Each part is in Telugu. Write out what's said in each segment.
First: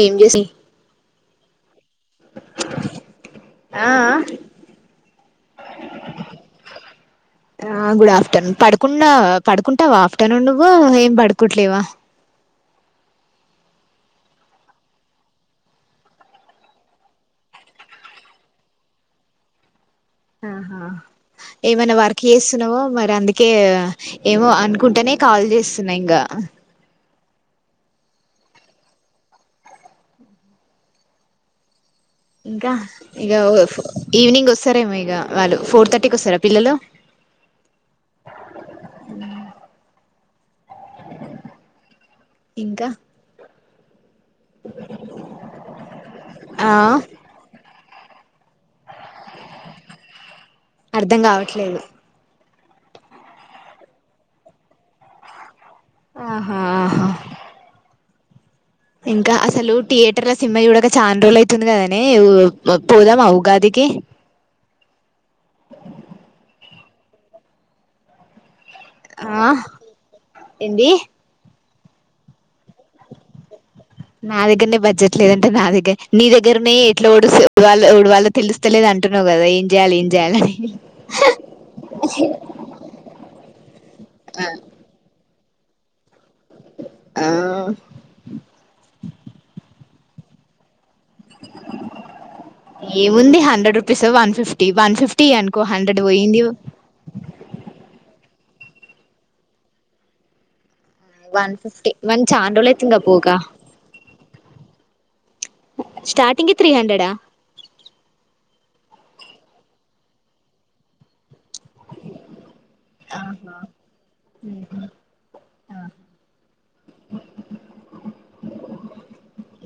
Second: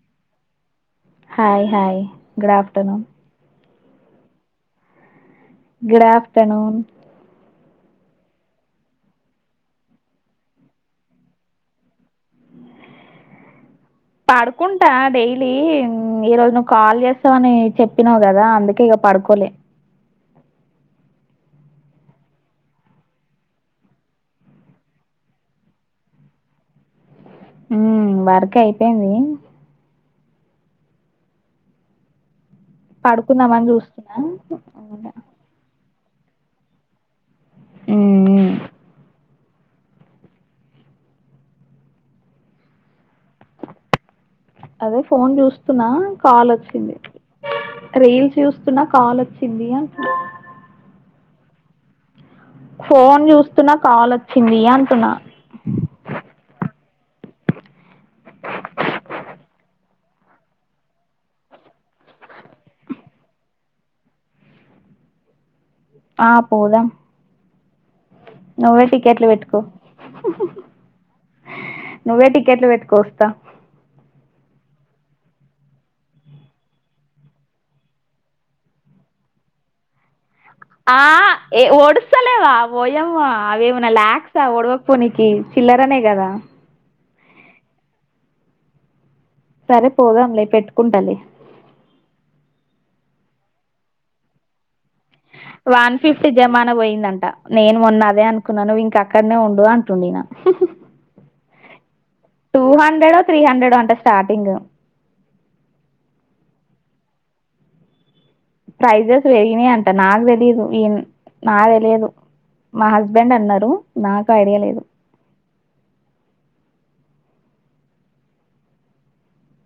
ఏం జేసి హాయ్ హాయ్ గుడ్ ఆఫ్టర్నూన్ ఆ ఆ గుడ్ ఆఫ్టర్నూన్ ఆ గుడ్ ఆఫ్టర్నూన్ పడుకున్నావా పడుకుంటావా ఆఫ్టర్నూన్ ఏం పడుకోట్లేవా పడుకుంటా డైలీ ఈరోజు నువ్వు కాల్ చేస్తావ్ అని చెప్పినావు కదా అందుకే ఇక పడుకోలే ఆహా ఏమైనా వర్క్ చేస్తున్నావో మరి అందుకే ఏమో అనుకుంటానే కాల్ చేస్తున్నా ఇంకా ఉ వర్క్ అయిపోయింది ఇంకా ఇక పడుకుందామని చూస్తున్నా ఈవినింగ్ వస్తారేమో ఇక వాళ్ళు ఫోర్ థ ర్టీ కోస్తారా పిల్లలు మ్మ్. ఇంకా అదే ఫోన్ చూస్తున్నా కాల్ ఆ వచ్చింది రీల్ చూస్తున్నా కాల్ వచ్చింది అంటున్నా అర్థం కావట్లేదు ఫోన్ చూస్తున్నా కాల్ వచ్చింది అంటున్నా ఆహా ఆహా ఇంకా అసలు థియేటర్ల సినిమా చూడక చాలా రోజు అవుతుంది కాదనే పోదామా ఉగాదికి అ ఆ పోదాం నువ్వే టికెట్లు ఆ పెట్టుకో ఏంది నువ్వే టిక్కెట్లు పెట్టుకో వస్తా నా దగ్గరనే బడ్జెట్ లేదంటే నా దగ్గర నీ దగ్గరనే ఎట్లా ఉడుస్తో ఉడవాళ్ళో తెలుస్తలేదంట అంటున్నావ్ కాదా ఏం చేయాలి ఏం చేయాలని ఆ ఏ ఒడుస్తలేవా ఓయామో అవేమనా ల్యాక్సా ఉడవకపోనీకి చిల్లరనే కదా ఆ సరే పోదాంలే పెట్టుకుంటాలే ఏముంది hundred rupees one fifty one fifty అనుకో వన్ హండ్రెడ్ ఫిఫ్టీ పోయింది జమానా పోయిందంట నేను మొన్న దే అనుకు కున్నా నువ్వు ఇంక అక్కడనే ఉండు అంటుడు ఇనా వన్ ఫిఫ్టీ వన్ చానా రోజులు అవుతుందో పోగా త్రీ హండ్రెడో అంట స్టార్టింగ్ స్టార్టింగ్ ఏ త్రీ హండ్రెడా ప్రైజెస్ పెరిగినాయి అంట నాకు తెలిదు ఈ నా తెలియదు మా హస్బెండ్ అన్నారు నాకు ఐడియా లేదు ఆ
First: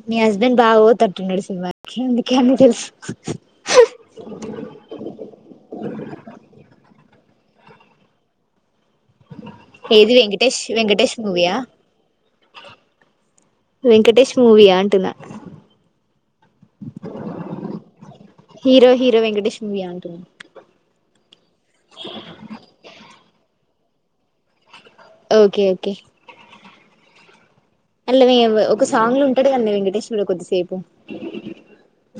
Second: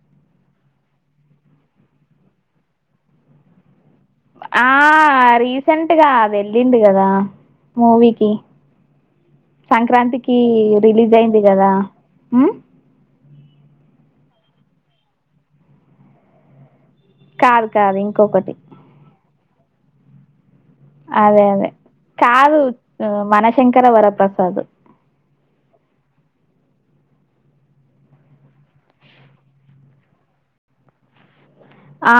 మీ హస్బెండ్ బాగా పోతట్టున్నాడు సినిమాకి అందుకే అన్న తెలుసు ఆ రీసెంట్గా అది వెళ్ళింది కదా మూవీకి ఏది సంక్రాంతికి వెంకటేష్ రిలీజ్ వెంకటేష్ అయింది మూవీయా కదా వెంకటేష్ మూవయా అంటున్నా కాదు కాదు ఇంకొకటి మియా అంటున్న అదే అదే కాదు మనశంకర వరప్రసాద్ ఓకే ఓకే అల మే ఒక సాంగ్ లో ఉంటాడు కద వెంకటేశ్వరి కొద్దిసేపు ఆ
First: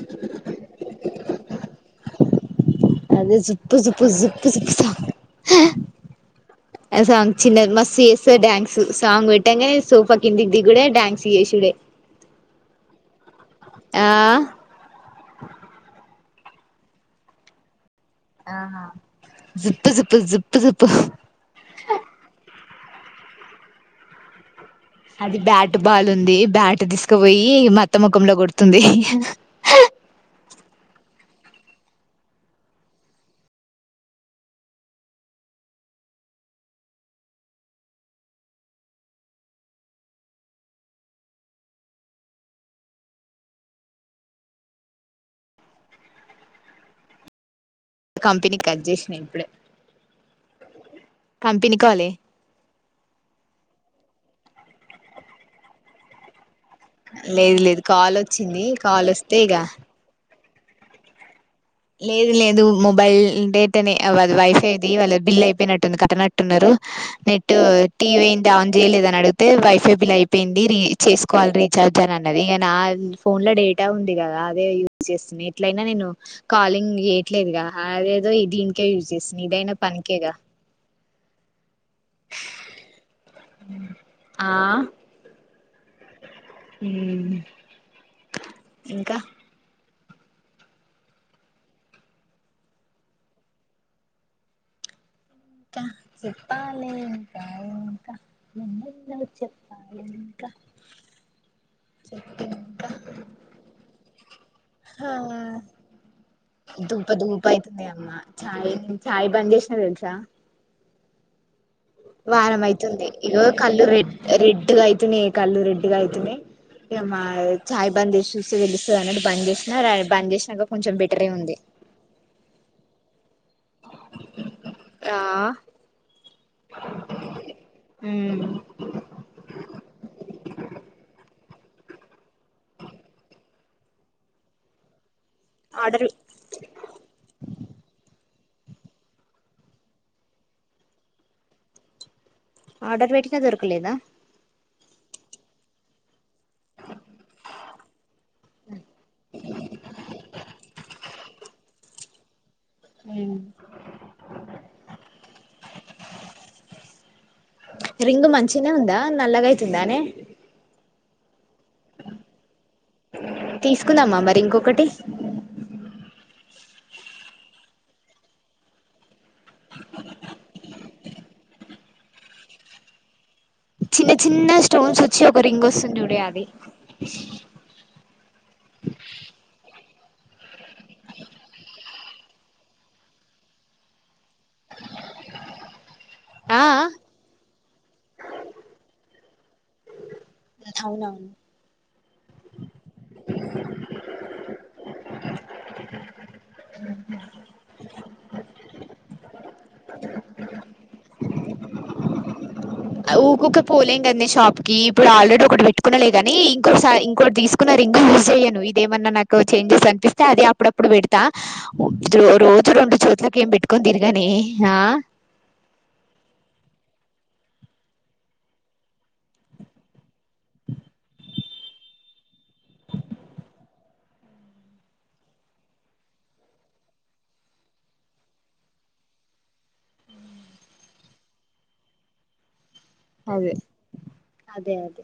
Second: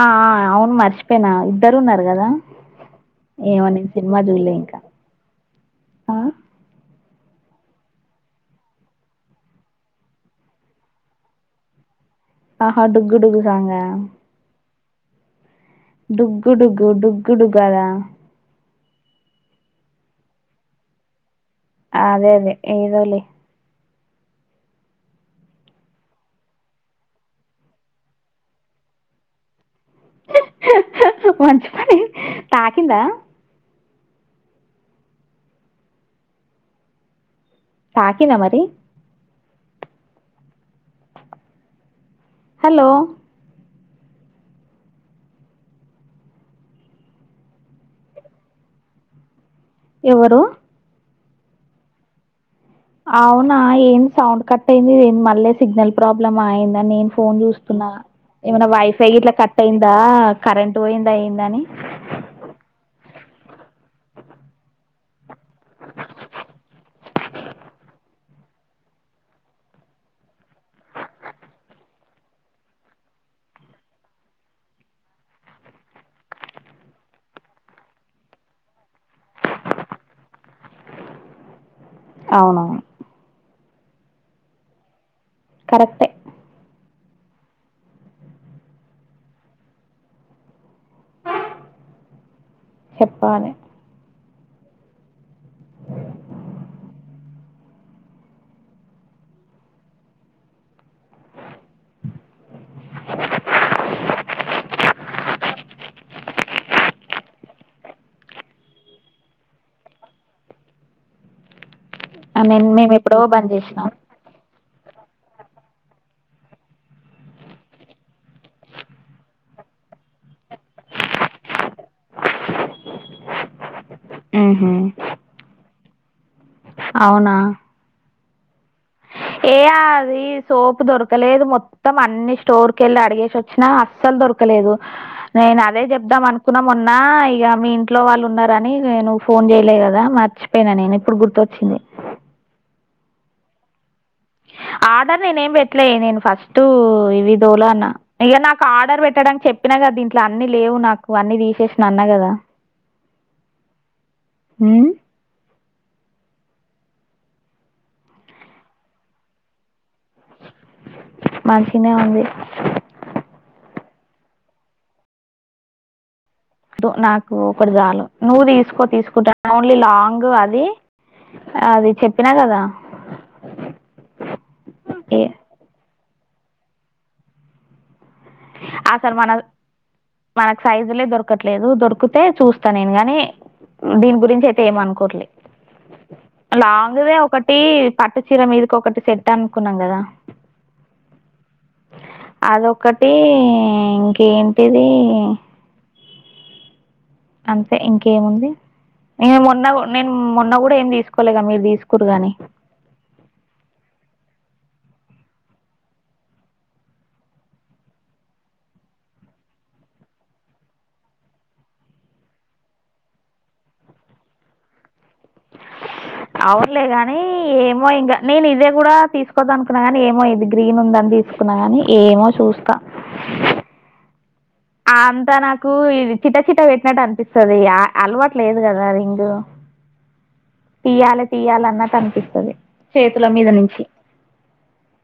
అవును మర్చిపోయినా ఇద్దరు ఉన్నారు కదా అదే ఏమో జూప్పు నేను జూప్పు సినిమా జుప్పు చూడలే ఇంకా సాంగ్ ఆ? ఆ సాంగ్ చిన్నది మస్ చేస్తా డ్యాన్స్ సాంగ్ పెట్టంగా సోఫా కిందికి దిగుడే డా్యాన్స్ చేసుడే ఆహా డుగు డుగు సాంగ ఆ డుగ్గు డుగ్గు డుగ్గు అదా ఆ జూప్పు జూప్పు జజూప్పు జూప్పు అదే అదే ఏదోలే అది బ్యాట్ బాల్ ఉంది బ్యాట్ తీసుకుపోయి మ అత్త ముఖంలో కొడుతుంది హ మంచి పని తాకిందా తాకిందా మరి హలో కంపెనీ కట్ చేసిన ఇప్పుడే ఎవరు కంపెనీ కాల్ ఏ అవునా ఏం సౌండ్ కట్ అయింది ఏ మళ్ళీ సిగ్నల్ ప్రాబ్లమ్ మా ఏంది నేను ఫోన్ లేదు లేదు చూస్తున్నా కాల్ వచ్చింది ఏమైన్నా కాల్ వైఫై ఇట్లా వస్తే ఇక కట్ అయిందా కరెంట్ పోయిందా ఏందని లేదు లేదు మొబైల్ డేటా నే వా వైఫైది వాళ్ళ బిల్ అయిపోయినట్టుంది కట్టనట్టున్నారు నెట్ టీవీ ఏంటి ఆన్ చేయలేదని అడిగితే వైఫై బిల్ అయిపోయింది రీ చేసుకోవాలి రే చార్జాన్ అన్నది ఇక నా ఫోన్ లో డేటా ఉంది కదా అదే యూజ్ చేస్తున్నా ఎట్లయినా నేను కాలింగ్ యట్లేదుగా అదేదో ఇది ఇంకే యూజ్ చేస్తుంది ఇదైనా పనికేగా అవునవును ఆ కరెక్టే ఉ ఇంకా చెప్పలె ఇంకా చెప్పాలి ఇంకా ఇంకా ఎన్నెన్నో చెప్పాలి ఇంకా చక్కెర హా దుంప ధూప అవుతుంది అమ్మా చా్ చఛా్ బంద్ చేసినా తెలుసా ఆ, వారం నేను మేము అయితుంది ఎప్పుడో ఇగో బంద్ కళ్ళు చేసినాం రెడ్ రెడ్గా అయితున్నాయి కళ్ళు రెడ్గా అయితున్నాయి ఇగ మా చాయ్ బంద్ చేసి చూసితే తెలుస్తాది అన్నట్టు బంద్ చేసినా బంద్ చేసినాక కొంచెం బెటరే ఉంది ఉహు ఉ ఏయా అది సోపు దొరకలేదు మొత్తం అన్ని స్టోర్ కి వెళ్ళి అడిగేసి వచ్చినా అస్సలు దొకలేదు నేను అదే ఆర్డర్ చెదాం అనుకున్నా మొన్న ఇగ మీ ఇంట్లో వాళ్ళు ఉన్నారు కాని నేను ఫోన్ చేయలే కదా మర్చిపోయినా నేను ఇప్పుడు గుర్తొచ్చింది ఆర్డర్ పెట్టిన దొరకలేదా ఆర్డర్ నేనే ఏం పెట్టలే నేను ఫస్ట్ ఇ విధోలో అన్న ఇక నాకు ఆర్డర్ పెట్టడానికి చెప్పినా కదా దీంట్లో అన్ని లేవు నాకు అన్ని తీసేసిన అన్నా కదా ఉ ఉమ్, రింగు మంచిగానే ఉందా నల్లగైతుందానే మంచిగానే ఉంది తీసుకుందామా మరి ఇంకొకటి నాకు ఒకటి జాలం నువ్వు తీసుకో తీసుకుంటా ఓన్లీ లాంగ్ అది అది చెప్పినా కదా చిన్న చిన్న స్టోన్స్ వచ్చి ఏ ఒక రింగ్ వస్తుందిూడి అది అసలు మన మనకు సైజులే దొరకట్లేదు దొరికితే చూస్తా నేను గాని దీని గురిం చి అయతే ఏం అనుకోవట్లే ఆ లాంగ్దే ఒక టి పట్ట చీర మీదకి ఒకటి సెట్ అనుకున్నాం కదా అవునా అదొక్కటి ఇంకేంటిది అ అంతే ఇంకేముంది న మొన్న నేను మొన్న కూడా ఏమి తీసుకోలేగా మీరు తీస్ కురుగని ఊకొక పోలేం కదీ షాప్కి ఇప్పుడు ఆల్రెడీ ఒకటి పెట్టుకునలే గాని ఇంకోకసారి ఇంకోటి తీసుకున్నా ఇంకా యూస్ చేయను నక్ ఏమాయన చేంజెస్ అనిపిస్తే అ అప్పుప్పుడు పెడా రోజు రండు చోట్లకి ఏం పెట్టుకొని తిరగాని ఆ అవునులే గాని ఏమో ఇంకా నేను ఇదే కూడా తీసుకోదా అనుకున్నా గాని ఏమో ఇది గ్రీన్ ఉంద తీసుకున్నా కాని ఏమో చూస్తా అంతా నాకు చిట్టా చిట్టా పెట్టినట్టు అనిపిస్తుంది అలవాటు లేదు కదా రింగు తీయాలి తీయాలి అన్నట్ అనిపిస్తుంది చేతుల మీద అదే నుంచి అదే అదే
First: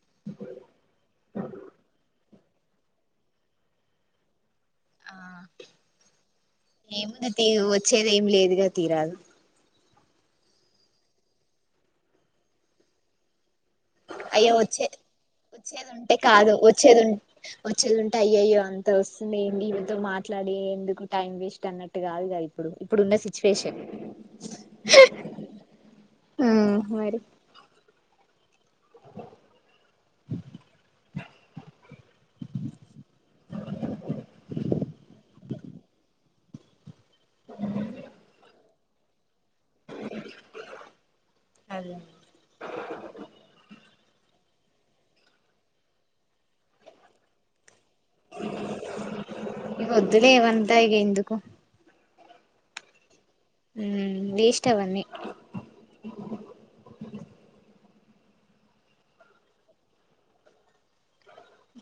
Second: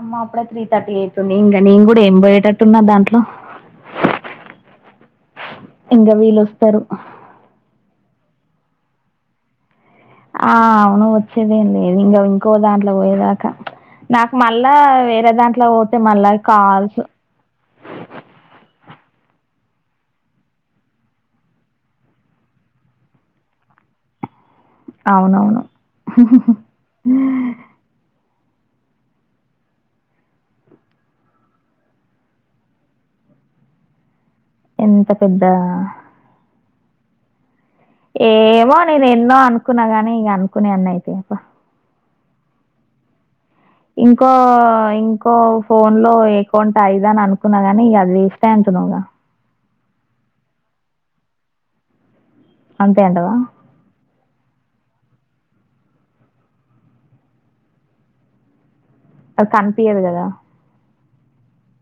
అమ్మా అప్పుడే త్రీ థర్టీ ఎయిట్ ఉంది ఇంకా నేను కూడా ఏం పోయేటట్టున్నా దాంట్లో ఇంకా వీళ్ళు వస్తారు ఏముంది తీ వచ్చేది ఏమి లేదుగా తీరాదు ఆ అవును వచ్చేదేం లేదు ఇంకా ఇంకో దాంట్లో పోయేదాకా నాకు అయ్యో మళ్ళా వచ్చే వేరే దాంట్లో వచ్చేది పోతే ఉంటే మళ్ళా కాదు కాల్స్ వచ్చేది ఉన్ వచ్చేది ఉంటే అయ్యయ్యో అ వస్తుంది ఏంటి వీటితో మాట్లాడి ఎందుకు టైం వేస్ట్ అన్నట్టు కాదుగా ఇప్పుడు ఇప్పుడున్న సిచ్యువేషన్ అవునవును హు ఆ హు మరి ఎంత పెద్ద అ ఏమో నేను ఎన్నో అనుకున్నా గాని ఇక అనుకునే అన్న అయితేప్ప ఇంకో ఇంకో ఫోన్ లో అకౌంట్ అఐదా అని అనుకున్నా గాని ఇక వేస్ట్ అంటున్నవ్గా ఇవి వద్దులే ఏవంతా ఇగ ఇందుకు అంతేంటవా ఉ వేస్ట్ అవ అని అ కన్పియదు కదా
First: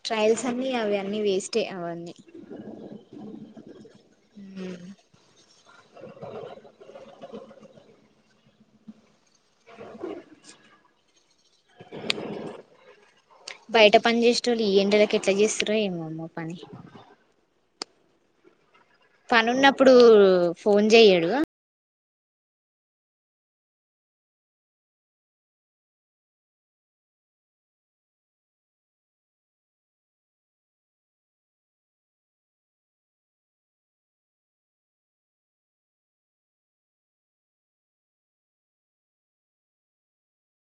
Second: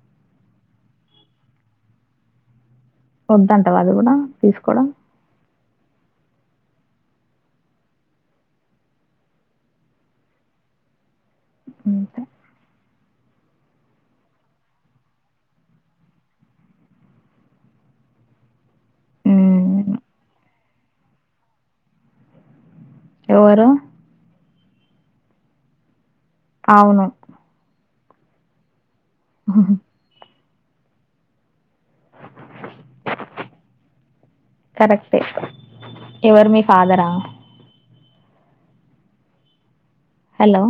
ట్రయల్స్ అన్ని అవి అన్నీ వేస్ట్ ఏ అవన్నీ వద్దంటావా అది కూడా తీసుకోవడం ఉక బయట పని చేసేటోళ్లు ఈ ఎండలకి ఎట్లా చేస్తారో ఏమమ్మో పని పని ఉన్నప్పుడు హ్మ్. ఫోన్ చెయ్యడు ఎవరు ఔను ఆహహ అ కరెక్టే ఎవరు మీ ఫాదరా హలో